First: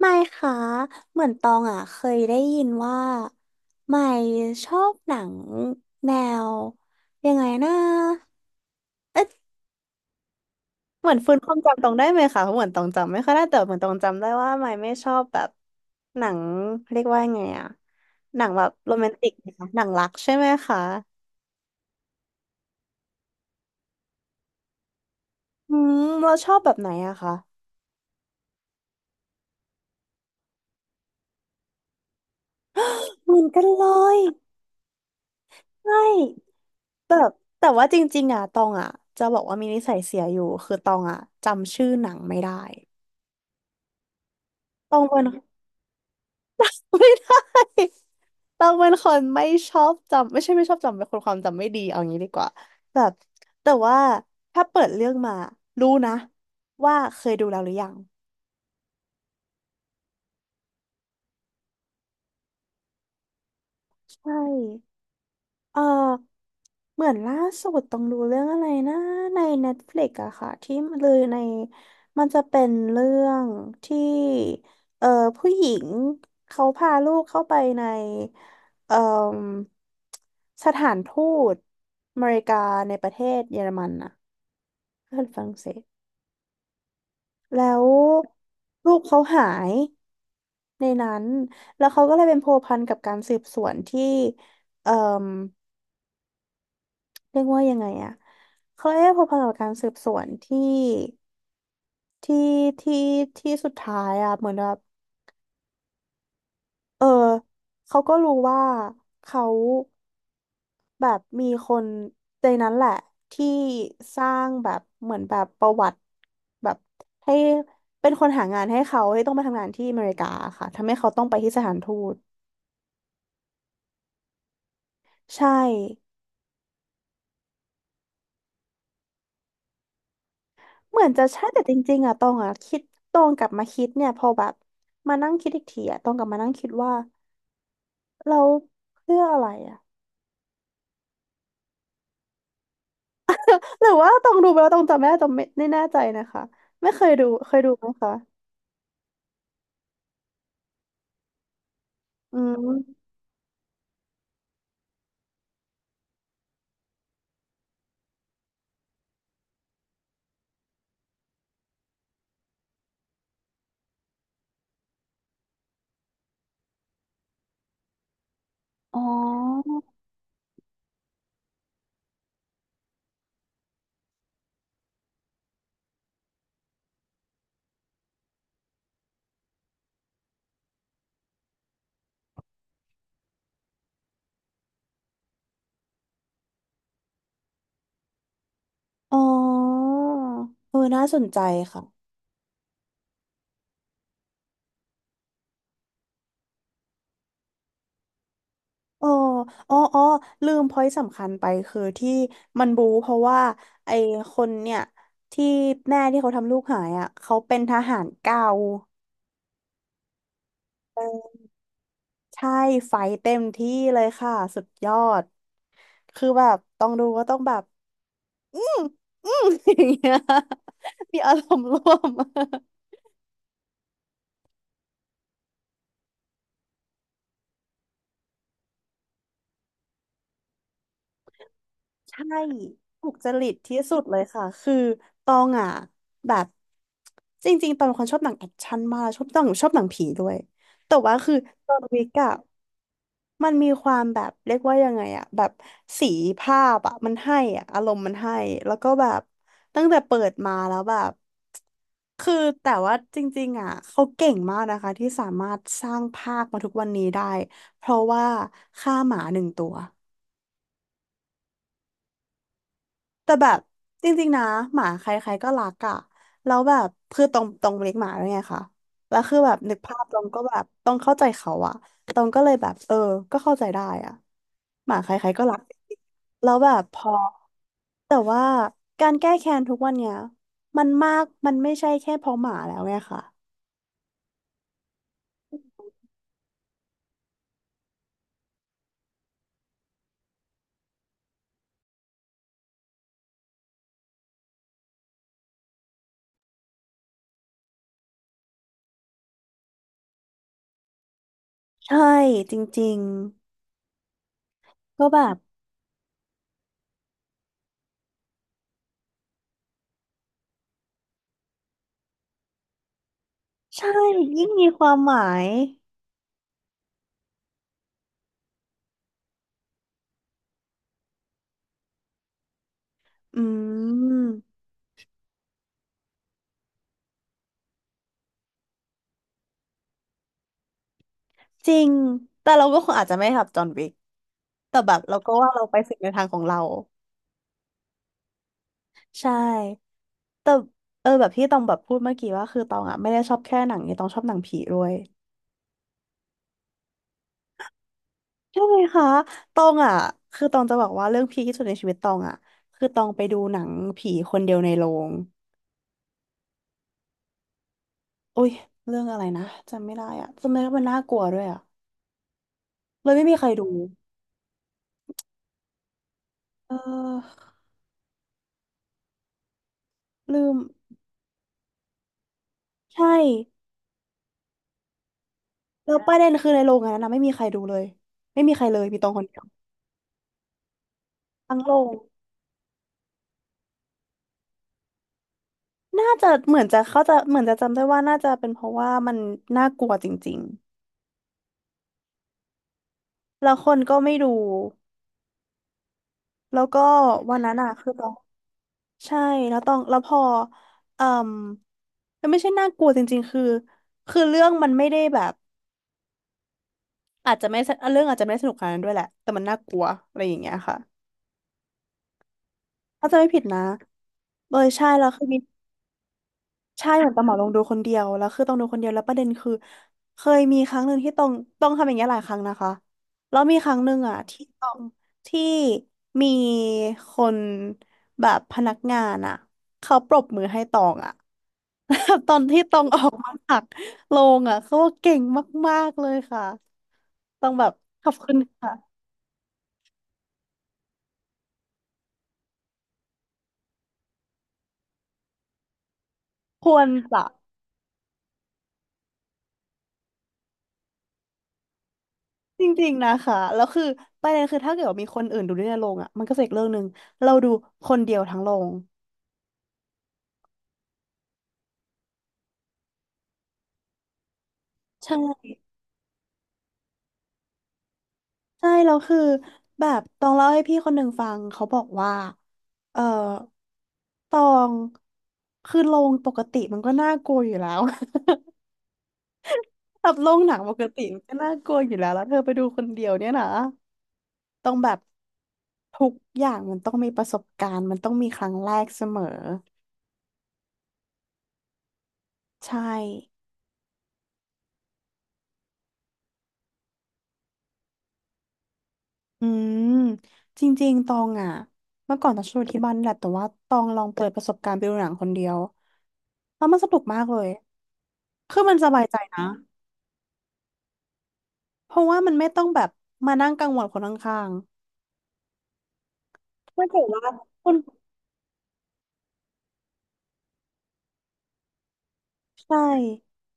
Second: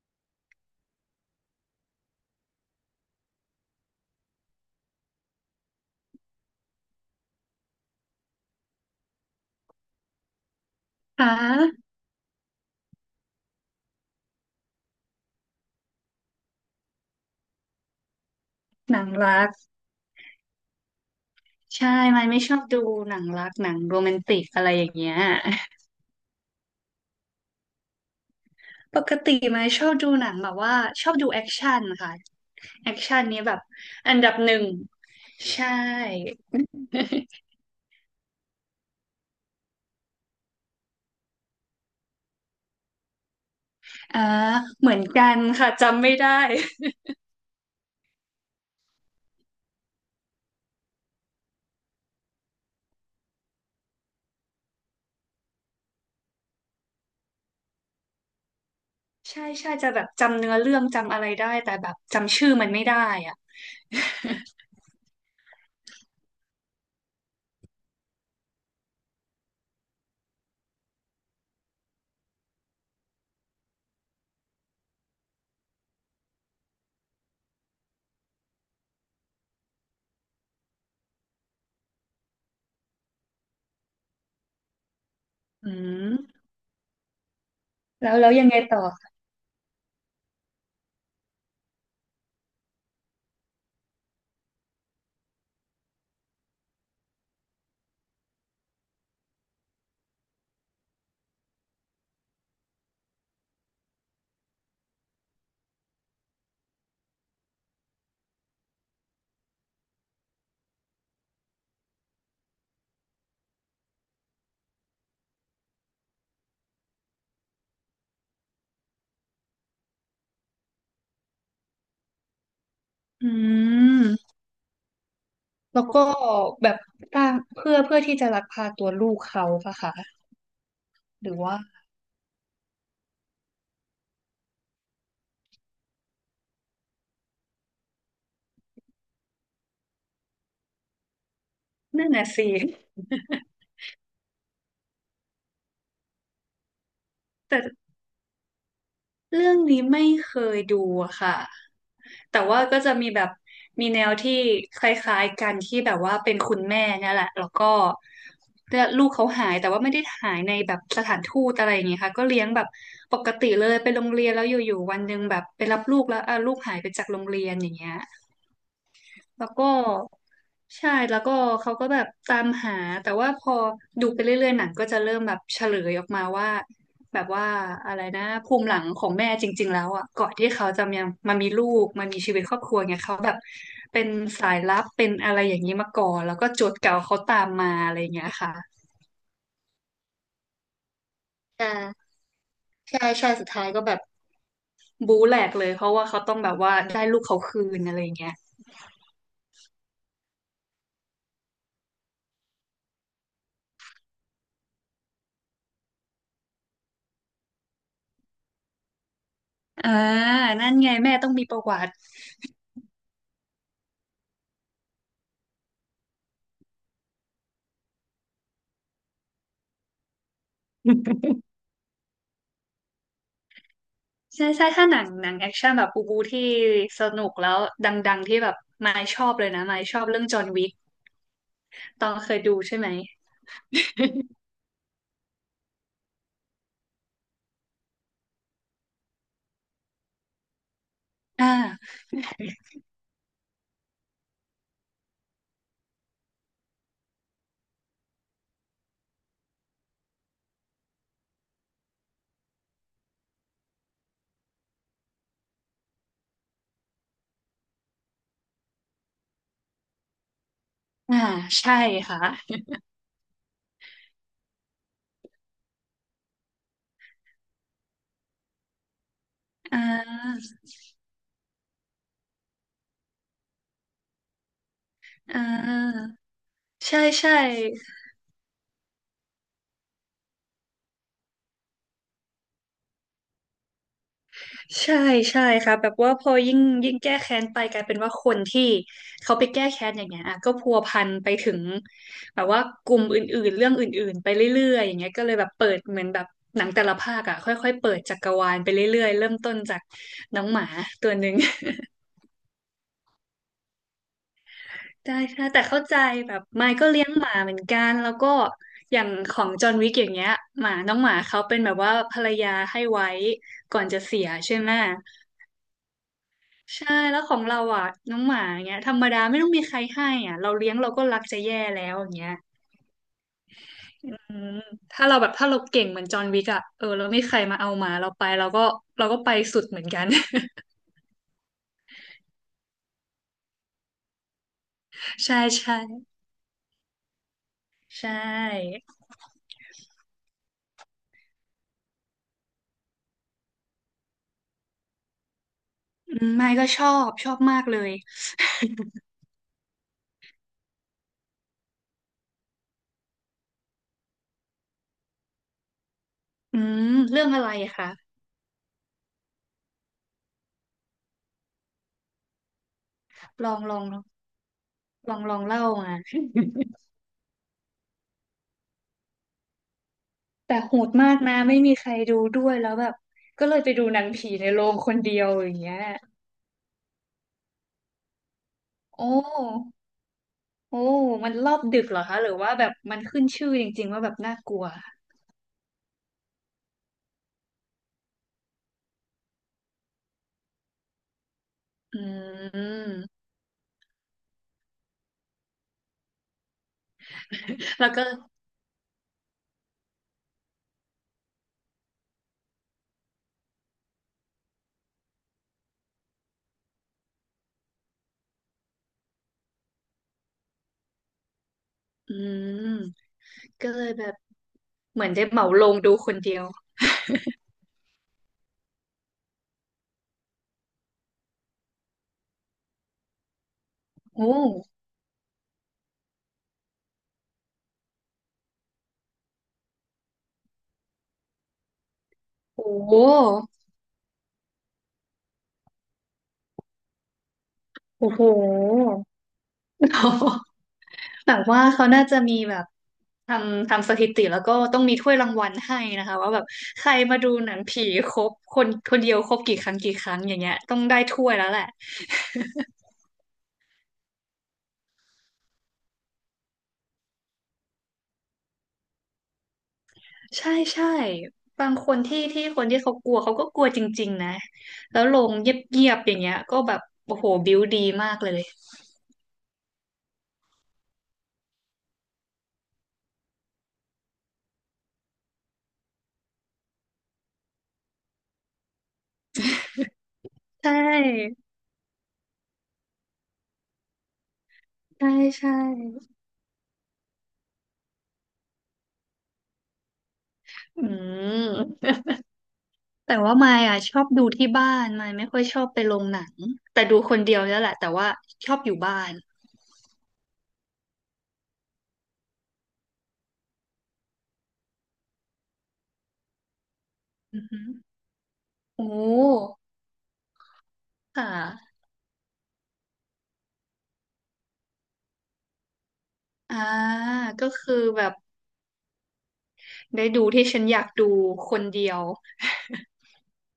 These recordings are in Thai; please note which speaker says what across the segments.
Speaker 1: ไม่ค่ะเหมือนตองอ่ะเคยได้ยินว่าไม่ชอบหนังแนวยังไงนะเหมือน
Speaker 2: คะ
Speaker 1: ฟื้นความจำตองได้ไหมคะเพราะเหมือนตองจำไม่ค่อยได้แต่เหมือนตองจำได้ว่าไม่ชอบแบบหนังเรียกว่าไงอ่ะหนังแบบโร
Speaker 2: หนั
Speaker 1: แม
Speaker 2: ง
Speaker 1: นติก
Speaker 2: รัก
Speaker 1: นะคะหนังรักใช่ไหมคะ
Speaker 2: ใช่ไม่ชอบดูหนังรักหนังโรแมนติกอะไรอย่างเงี้ย
Speaker 1: อืมเราชอบแบบไหนอะคะ
Speaker 2: ปกติไม่ชอบดูหนังแบบว่าชอบดูแอคชั่นค่ะแอคชั่น
Speaker 1: เห
Speaker 2: นี้
Speaker 1: มือน
Speaker 2: แบบ
Speaker 1: กันเล
Speaker 2: อัน
Speaker 1: ย
Speaker 2: ดับหนึ่งใช่
Speaker 1: ใช่แบบแต่ว่าจริงๆอ่ะตองอ่ะจะบอกว่ามีนิสัยเสียอยู่คือตองอ่ะจำชื่อหนังไม่ได้
Speaker 2: อ่าเห
Speaker 1: ต
Speaker 2: มือ
Speaker 1: อ
Speaker 2: น
Speaker 1: งเป็
Speaker 2: กั
Speaker 1: น
Speaker 2: นค่ะจำไม่ได้
Speaker 1: ไม่ได้ต้องเป็นคนไม่ชอบจำไม่ใช่ไม่ชอบจำเป็นคนความจำไม่ดีเอางี้ดีกว่าแบบแต่ว่าถ้าเปิดเรื่องมารู้นะว่าเคยดูแล้วหรือยัง
Speaker 2: ใช่ใช่จะแบบจำเนื้อเรื่องจำอะไรได้แต่แบบจำชื่อมันไม่ได้อ่ะ
Speaker 1: ใช่ เออเหมือนล่าสุดต้องดูเรื่องอะไรนะใน Netflix อะค่ะที่เลยในมันจะเป็นเรื่องที่เออผู้หญิงเขาพาลูกเข้าไปในเออสถานทูตอเมริกาในประเทศเยอรมันอะเพื่อนฝรั่งเศ
Speaker 2: อื
Speaker 1: ส
Speaker 2: ม
Speaker 1: แล้ว
Speaker 2: แล้วแล้วยังไงต่
Speaker 1: ลูก
Speaker 2: อ
Speaker 1: เขาหายในนั้นแล้วเขาก็เลยเป็นพัวพันกับการสืบสวนที่เอ่อ เรียกว่ายังไงอะเขาเอ๊พอพันกับการสืบสวนที่ที่ที่ที่สุดท้ายอะเหมือนแบบ เออเขาก็รู้ว่าเขาแบบมีคนในนั้นแหละที่สร้างแบบเหมือนแบบประวัติแบบให้เป็นคนหางานให้เขาให้ต้องมาทำงานที่อเมริกาค่ะทำให้เขาต้องไปที่สถานทูต
Speaker 2: อืม
Speaker 1: ใช่
Speaker 2: แล้วก็แบบสร้างเพื่อที่จะลักพาตัวลูกเขาปะคะ
Speaker 1: เหมือนจะ
Speaker 2: หรือ
Speaker 1: ใช่
Speaker 2: ว่า
Speaker 1: แต่จริงๆอะตองอะคิดตองกลับมาคิดเนี่ยพอแบบมานั่งคิดอีกทีอะตองกลับมานั่งคิดว่า เราเพื่ออะไรอ่ะ
Speaker 2: นั่นน่ะสิ
Speaker 1: หรือว่าต้องดูไปแล้วต้องจำไม่ได้ต้องไม่แน่ใจนะคะไม่เคยดูเคยดูไห
Speaker 2: แต่
Speaker 1: มคะ
Speaker 2: เรื่องนี้ไม่เคยดูอะค่ะ
Speaker 1: อื
Speaker 2: แต่ว่าก็จะ
Speaker 1: ม
Speaker 2: มีแบบมีแนวที่คล้ายๆกันที่แบบว่าเป็นคุณแม่เนี่ยแหละแล้วก็เนี่ยลูกเขาหายแต่ว่าไม่ได้หายในแบบสถานทูตอะไรอย่างเงี้ยค่ะก็เลี้ยงแบบปกติเลยไปโรงเรียนแล้วอยู่ๆวันหนึ่งแบบไปรับลูกแล้วอ่ะลูกหายไปจากโรงเรียนอย่างเงี้ย
Speaker 1: อ๋อ
Speaker 2: แล้วก็ใช่แล้วก็เขาก็แบบตามหาแต่ว่าพอดูไปเรื่อยๆหนังก็จะเริ่มแบบเฉลยออกมาว่าแบบว่าอะไรนะภูมิหลังของแม่จริงๆแล้วอ่ะก่อนที่เขาจะมามีลูกมามีชีวิตครอบครัวเนี่ยเขาแบบเป็นสายลับเป็นอะไรอย่างนี้มาก่อนแล้วก็โจทย์เก่าเขาตามมาอะไรอย่างเงี้ยค่ะ
Speaker 1: อ๋อเออน่าสนใจค่ะ
Speaker 2: บู๊แหลกเลยเพราะว่าเขาต้องแบบว่าได้ลูกเขาคืนอะไรอย่างเงี้ย
Speaker 1: อ๋ออ๋อลืมพอยต์สำคัญไปคือที่มันบู๊เพราะว่าไอ้คนเนี่ยที่แม่ที่เขาทำลูกหายอ่ะเขาเป็นทหารเก่า
Speaker 2: อ่านั่นไง
Speaker 1: เอ
Speaker 2: แม่ต้องมี
Speaker 1: อ
Speaker 2: ประวัติ
Speaker 1: ใช่ไฟเต็มที่เลยค่ะสุดยอดคือแบบต้องดูก็ต้องแบบ อืมอืม อย่างเงี้ยมีอารมณ์ร่วม
Speaker 2: ใช่ใช่ถ้าหนังแอคชั่นแบบบูที่สนุกแล้วดังๆที่แบบมายชอบเลยนะมายชอบเรื่องจอห์นวิกตอง
Speaker 1: ใช่
Speaker 2: เคยดูใช่ไหม
Speaker 1: ถูกจริตที่สุดเลยค่ะคือตองอ่ะแบบจริงๆตองเป็นคนชอบหนังแอคชั่นมากชอบตองชอบหนังผีด้วยแต่ว่าคือ
Speaker 2: อ่
Speaker 1: ตอน
Speaker 2: า
Speaker 1: วิกอะมันมีความแบบเรียกว่ายังไงอะแบบสีภาพอะมันให้อะอารมณ์มันให้แล้วก็แบบตั้งแต่เปิดมาแล้วแบบคือแต่ว่าจริงๆอ่ะเขาเก่งมากนะคะที่สามารถสร้างภาคมาทุกวันนี้ได้เพราะว่าฆ่าหมาหนึ่งตัว
Speaker 2: อ่าใช่ค่ะ
Speaker 1: แต่แบบจริงๆนะหมาใครๆก็รักอะแล้วแบบคือตรงเลี้ยงหมาด้วยไงคะแล้วคือแบบนึก
Speaker 2: อ่า
Speaker 1: ภาพตรงก็แบบต้องเข้าใจเขาอะตรงก็เลยแบบเออก็เข้าใจได้อะหมาใคร
Speaker 2: อ่
Speaker 1: ๆก็รักจริง
Speaker 2: า
Speaker 1: ๆแล้วแบบพ
Speaker 2: ใช่
Speaker 1: อ
Speaker 2: ใช่
Speaker 1: แต่ว่าการแก้แค้นทุกวันเนี้ยมันมากมันไม่ใช่แค่เพราะหมาแล้วไงค่ะ
Speaker 2: ใช่ใช่ค่ะแบบว่าพอยิ่งแก้แค้นไปกลายเป็นว่าคนที่เขาไปแก้แค้นอย่างเงี้ยอ่ะก็พัวพันไปถึงแบบว่ากลุ่มอื่นๆเรื่องอื่นๆไปเรื่อยๆอย่างเงี้ยก็เลยแบบเปิดเหมือนแบบหนังแต่ละภาคอ่ะค่อยๆเปิดจักรวาลไปเรื่อยๆเริ่มต้นจากน้องหมาตัวหนึ่ง
Speaker 1: ใช่จริงๆก็ แบ
Speaker 2: ได้
Speaker 1: บ
Speaker 2: ค่ะแต่เข้าใจแบบไมค์ก็เลี้ยงหมาเหมือนกันแล้วก็อย่างของจอห์นวิกอย่างเงี้ยหมาน้องหมาเขาเป็นแบบว่าภรรยาให้ไว้ก่อ
Speaker 1: ใช่
Speaker 2: นจะเสีย
Speaker 1: ยิ่ง
Speaker 2: ใช่
Speaker 1: มี
Speaker 2: ไหม
Speaker 1: ความหมาย
Speaker 2: ใช่แล้วของเราอ่ะน้องหมาเงี้ยธรรมดาไม่ต้องมีใครให้อ่ะเราเลี้ยงเราก็รักจะแย่แล้วอย่างเงี้ย
Speaker 1: อื
Speaker 2: อื
Speaker 1: ม
Speaker 2: มถ้าเราเก่งเหมือนจอห์นวิกอ่ะเออเราไม่มีใครมาเอาหมาเราไปเราก็ไปสุดเหมือนกัน
Speaker 1: จริงแต่เราก็คงอาจจะไม่ทำจอห์นวิก แต่แบบเรา ก็
Speaker 2: ใช่
Speaker 1: ว่าเราไป
Speaker 2: ใช่
Speaker 1: สุดในทางของเรา
Speaker 2: ใช่
Speaker 1: ใช่แต่เออแบบที่ตองแบบพูดเมื่อกี้ว่าคือตองอ่ะไม่ได้ชอบแค่หนังนี้ตองชอบหนังผีด้วย
Speaker 2: ไม่ก็ชอบชอบมากเลย
Speaker 1: ใช่ไหมคะตองอ่ะคือตองจะบอกว่าเรื่องพีคที่สุดในชีวิตตองอ่ะคือตองไปดูหนังผีคนเดียวในโรง
Speaker 2: อืมเรื่องอะไรอะคะ
Speaker 1: อุ้ยเรื่องอะไรนะจำไม่ได้อ่ะจำไม่ได้ว่ามันน่ากลัวด้วยอ่ะเลยไม่มีใค
Speaker 2: ล
Speaker 1: ร
Speaker 2: อง
Speaker 1: ดู
Speaker 2: ลองลลองเล่ามา
Speaker 1: เ ออลืม
Speaker 2: แต่โหดมากนะไม่มีใครดูด้วยแล้วแบบ
Speaker 1: ใช่
Speaker 2: ก็เลยไปดูหนังผีในโรงคนเดียวอย่างเงี้ย
Speaker 1: แล้วประเด็นคือในโรงอันนั้นนะไม่มีใครดูเลยไม่มีใครเลยมี
Speaker 2: โอ้
Speaker 1: ตองคนเดียว
Speaker 2: โอ้มันรอ
Speaker 1: ทั้ง
Speaker 2: บ
Speaker 1: โร
Speaker 2: ดึ
Speaker 1: ง
Speaker 2: กเหรอคะหรือว่าแบบมันขึ้นชื่อจริงๆว่าแบบน่ากลัว
Speaker 1: น่าจะเหมือนจะเขาจะเหมือนจะจำได้ว่าน่าจะเป็นเพราะว่ามันน่ากลัวจริง
Speaker 2: อืม
Speaker 1: ๆแล้วคนก็ไม่ดูแล้วก็วันนั้นอะ
Speaker 2: แล้
Speaker 1: คื
Speaker 2: ว
Speaker 1: อ
Speaker 2: ก็
Speaker 1: เราใช่แล้วต้องแล้วพอเอ่มมันไม่ใช่น่ากลัวจริงๆคือคือเรื่องมันไม่ได้แบบอาจจะไม่เรื่องอาจจะไม่ได้สนุกขนาดนั้นด้วยแหละแต่มันน่ากลัวอะไรอย่างเงี้ยค่ะ
Speaker 2: อืม
Speaker 1: ถ้าจะไม่ผิดนะ
Speaker 2: ก็เลยแบบ
Speaker 1: เออใช่
Speaker 2: เห
Speaker 1: แล้
Speaker 2: มื
Speaker 1: ว
Speaker 2: อนได้
Speaker 1: คือ
Speaker 2: เห
Speaker 1: มี
Speaker 2: มาลงดูคนเดียว
Speaker 1: ใช่เหมือนตองเหมาลงดูคนเดียวแล้วคือต้องดูคนเดียวแล้วประเด็นคือเคยมีครั้งหนึ่งที่ต้องทำอย่างเงี้ยหลายครั้งนะคะแล้วมีครั้งหนึ่งอ่ะ
Speaker 2: โอ้
Speaker 1: ที่
Speaker 2: โห
Speaker 1: ต้องที่มีคนแบบพนักงานอ่ะเขาปรบมือให้ตองอ่ะ ตอนที่ตองออก
Speaker 2: โ
Speaker 1: มาจากโรงอ่ะเขาว่าเก่งมากๆเลยค่ะต้องแบบข
Speaker 2: อ้
Speaker 1: อบ
Speaker 2: โห
Speaker 1: คุณค่ะ
Speaker 2: แบบว่าเขาน่าจะมีแบบทำสถิติแล้วก็ต้องมีถ้วยรางวัลให้นะคะว่าแบบ
Speaker 1: คว
Speaker 2: ใค
Speaker 1: ร
Speaker 2: รมา
Speaker 1: จะ
Speaker 2: ดูหนังผีครบคนคนเดียวครบกี่ครั้งอย่างเงี้ยต้องได้ถ้วยแล้วแหละ
Speaker 1: จริงๆนะคะแล้วคือประเด็นคือถ้าเกิดว่ามีคนอื่นดูด้วยในโรงอ่ะมันก็จะอีกเรื่องหนึ่งเราดูคนเดียวทั้งโรง
Speaker 2: ใช่ใช่บางคนที่คนที่เขากลัวเขาก็กลัวจริงๆนะแล้ว
Speaker 1: ใช่
Speaker 2: ลงเงียบๆอย่างเงี้ยก็แบบโอ้โหบิวดีมากเลย
Speaker 1: ใช่แล้วคือแบบตองเล่าให้พี่คนหนึ่งฟังเขาบอกว่าเออตองคือโรงปกติมันก็น่ากลัวอยู่แล้ว แบบโรงหนัง
Speaker 2: ใช
Speaker 1: ปกติมันก็
Speaker 2: ่
Speaker 1: น่ากลัวอยู่แล้วแล้วเธอไปดูคนเดียวเนี่ยนะต้องแบบ
Speaker 2: ใช่ใช่
Speaker 1: ทุกอย่างมันต้องมีประสบการณ์มันต้องมีครั้งแรกเสมอ
Speaker 2: อืม
Speaker 1: ใช่
Speaker 2: แต่ว่ามายอ่ะชอบดูที่บ้านมายไม่ค่อยชอบไปโรงหนังแต่ดูคนเดียวแล้วแหละแต่ว่าชอบอยู่บ้าน
Speaker 1: อืมจริงๆตองอ่ะเมื่อก่อนตองชอบดูที่บ้านนี่แหละแต่ว่าตองลองเปิดประสบการณ์ไปดูหนังคนเดียวแล้วมันสนุกมากเล
Speaker 2: อือ
Speaker 1: ย
Speaker 2: ฮึ
Speaker 1: คือมัน
Speaker 2: โอ
Speaker 1: สบายใจนะ
Speaker 2: ้ค่ะ
Speaker 1: เพราะว่ามันไม่ต้องแบบมานั่งกังวลคนข้าง
Speaker 2: อ่า
Speaker 1: ๆไม่ถือว่า
Speaker 2: ก็
Speaker 1: คุ
Speaker 2: คือ
Speaker 1: ณ
Speaker 2: แบบได้ดูที่ฉันอยากดูคนเดียว
Speaker 1: ใช่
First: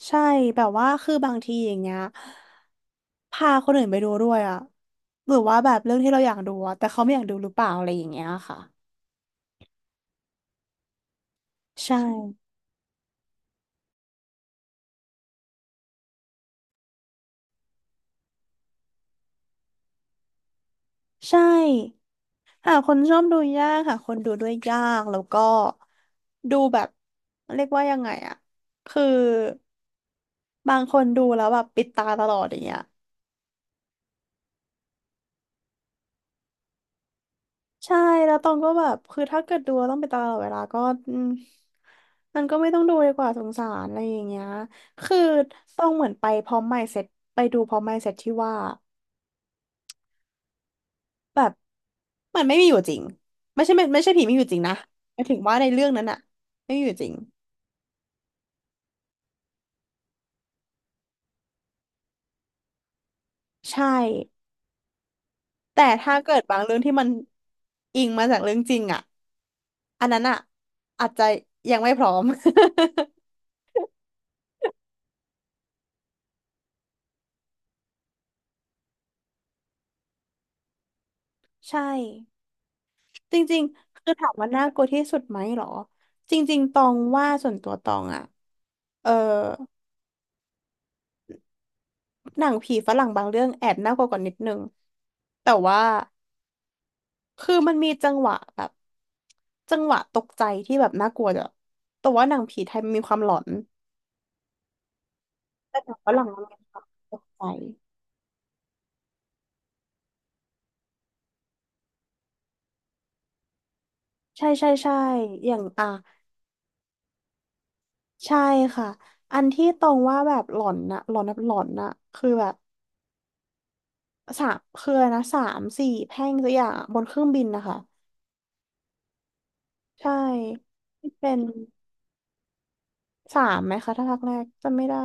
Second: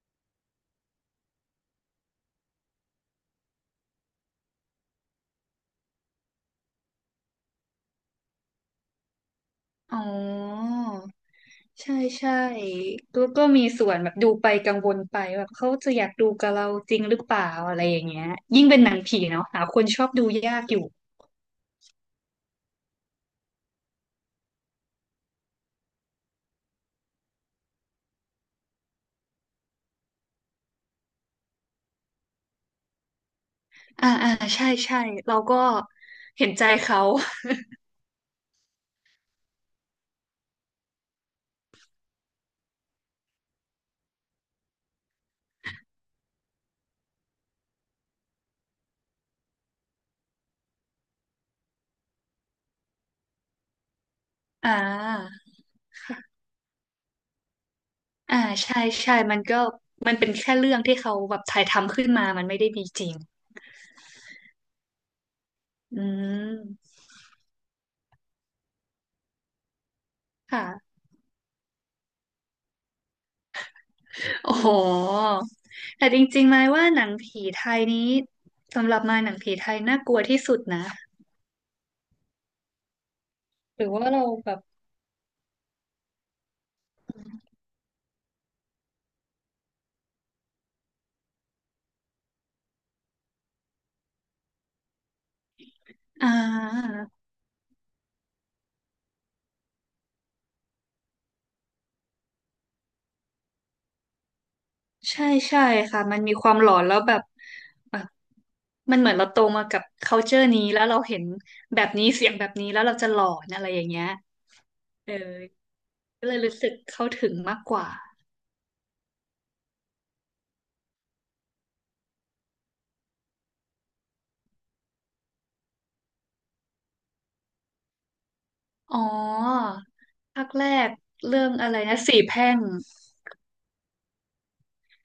Speaker 1: ใช่แบบว่าคือบางทีอย่างเงี้ยพาคนอื่นไปดูด้วยอะหรือว่าแบบเรื่องที่เราอยากดูอะแต่เขาไม่อยากดูหรือเปล่าอะไรอย่างเงี้ยค่ะ
Speaker 2: อ๋อ ใช่
Speaker 1: ใช่
Speaker 2: ใช่แล้วก็มีส่วนแบบดูไปกังวลไปแบบเขาจะอยากดูกับเราจริงหรือเปล่าอะไรอย่างเงี้ยยิ่งเป็นหนังผีเนาะหาคนชอบดูยากอยู่
Speaker 1: ใช่หาคนชอบดูยากหาคนดูด้วยยากแล้วก็ดูแบบเรียกว่ายังไงอะคือบางคนดูแล้วแบบปิดตาตลอดอย่างเงี้ย
Speaker 2: อ่าอ่าใช่ใช่เราก็เห็นใจเขา
Speaker 1: ใช่แล้วตองก็แบบคือถ้าเกิดดูแล้วต้องไปตลอดเวลาก็อืมมันก็ไม่ต้องดูดีกว่าสงสารอะไรอย่างเงี้ยคือต้องเหมือนไปพร้อม mindset ไปดูพร้อม mindset ที่ว่าแบบมันไม่มีอยู่จริงไม่ใช่ไม่ใช่ผีไม่มีอยู่จริง
Speaker 2: อ่
Speaker 1: นะหมายถึ
Speaker 2: า
Speaker 1: งว่าในเรื่องนั้นอะไม่มีอยู่จริง
Speaker 2: อ่าใช่ใช่มันก็มันเป็นแค่เรื่องที่เขาแบบถ่ายทำขึ้นมามันไม่ได้มีจริง
Speaker 1: ใช่แต่
Speaker 2: อื
Speaker 1: ถ้าเกิดบางเรื่อง
Speaker 2: ม
Speaker 1: ที่มันอิงมาจากเรื่องจริงอะอันนั้นอะ
Speaker 2: ค่ะ
Speaker 1: อาจจะยังไม่พร้อม
Speaker 2: โอ้โหแต่จริงๆไหมายว่าหนังผีไทยนี้สำหรับมายหนังผีไทยน่ากลัวที่สุดนะ
Speaker 1: ใช่ จริง
Speaker 2: หรือ
Speaker 1: ๆ
Speaker 2: ว่า
Speaker 1: คือ
Speaker 2: เรา
Speaker 1: ถามว่า
Speaker 2: แบบ
Speaker 1: น่ากลัวที่สุดไหมเหรอ จริงๆ ตองว่าส่วนตัวตองอะเออหนังผีฝรั่งบางเรื่องแอบน่ากลัวกว่านิดนึงแต่ว่า
Speaker 2: อ่า
Speaker 1: คือมันมีจังหวะแบบ จังหวะตกใจที่แบบน่ากลัวจ้ะแต่ว่าหนังผีไทยมันมีความหลอน
Speaker 2: ใช่ใช่
Speaker 1: แต่หนัง
Speaker 2: ค่ะ
Speaker 1: ฝ
Speaker 2: มัน
Speaker 1: รั่ง
Speaker 2: มี
Speaker 1: มั
Speaker 2: ค
Speaker 1: น
Speaker 2: วาม
Speaker 1: มี
Speaker 2: หล
Speaker 1: ค
Speaker 2: อ
Speaker 1: วา
Speaker 2: น
Speaker 1: ม
Speaker 2: แล้วแบ
Speaker 1: ต
Speaker 2: บ
Speaker 1: กใจ
Speaker 2: แบบมันเหมือนเราโตมากับ culture นี้แล้วเราเห็นแบบนี้เสียงแบบนี้แล้วเราจะหลอนอะไรอย่างเงี้ย
Speaker 1: ใช่ใช่ใช่
Speaker 2: เออ
Speaker 1: อย่างอ่ะ
Speaker 2: ก็เลยรู้สึกเข้าถึงมากกว่า
Speaker 1: ใช่ค่ะ อันที่ตรงว่าแบบหลอนน่ะ หลอนแบบหลอนน่ะคือแบบสามคืออะไรนะสามสี่แพร่งสักอย่างอะบนเครื่องบินนะคะ
Speaker 2: อ๋อ
Speaker 1: ใช่
Speaker 2: ภาคแรก
Speaker 1: ที่เป็น
Speaker 2: เรื่องอะไรนะสี่แพร่ง
Speaker 1: สามไหมคะถ้าภาคแรกจำไม่ได้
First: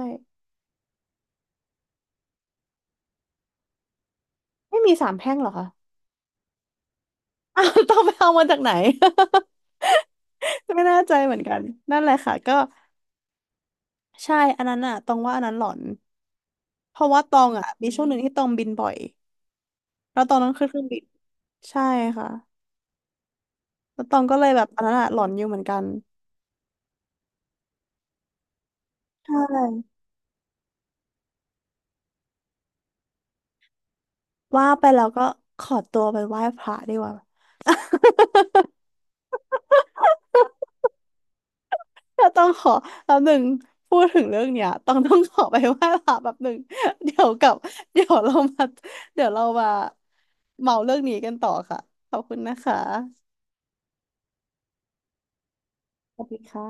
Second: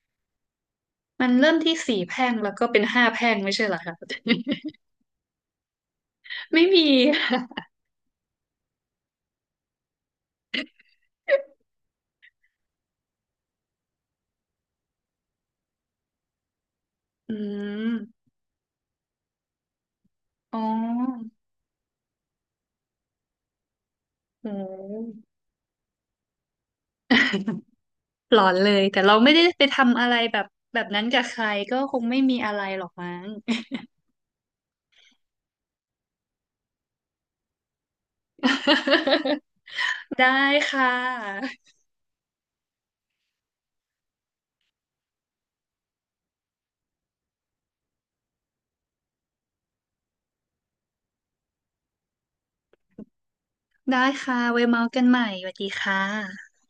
Speaker 2: มันเริ่มที่สี่แพร่งแล้วก็เป็นห้าแพร่งไม่ใช่เหรอคะ
Speaker 1: ไม่มีสามแพร่งเหรอคะ
Speaker 2: ไม่มี
Speaker 1: อ้าวต้องไปเอามาจากไหน ไม่แน่ใจเหมือนกันนั่นแหละค่ะก็ใช่อันนั้นอะตองว่าอันนั้นหลอนเพราะว่าต
Speaker 2: อื
Speaker 1: องอะมีช่วงหนึ่ง
Speaker 2: ม
Speaker 1: ที่ตองบินบ่อยแล้วตองต้อง
Speaker 2: อ๋อ
Speaker 1: ขึ้นเครื่องบินใช่ค่ะแล้วตองก็เล
Speaker 2: โ
Speaker 1: ยแบบอันนั้นอะ
Speaker 2: ห
Speaker 1: หลอนอยู่เหมือนกัน
Speaker 2: หลอนเลยแต่เรา
Speaker 1: ใช
Speaker 2: ไม่ได้ไป
Speaker 1: ่
Speaker 2: ทำอะไรแบบแบบนั้นกับใครก็คงไม่มีอะไรหรอกมั้ง
Speaker 1: ว่าไปแล้วก็ขอตัวไปไหว้พระดีกว่า
Speaker 2: ได้ค่ะ
Speaker 1: เราต้องขอแป๊บหนึ่งพูดถึงเรื่องเนี้ยต้องขอไปไหว้พระแป๊บหนึ่ง เดี๋ยวกลับเดี๋ยวเรามาเดี๋ยวเรามาเมาเรื่องนี้กันต่อค่ะขอบคุณนะคะ
Speaker 2: ได้ค่ะไว้เมาส์กันใหม่สวัสดีค่
Speaker 1: สวัสดี
Speaker 2: ะ
Speaker 1: ค่ะ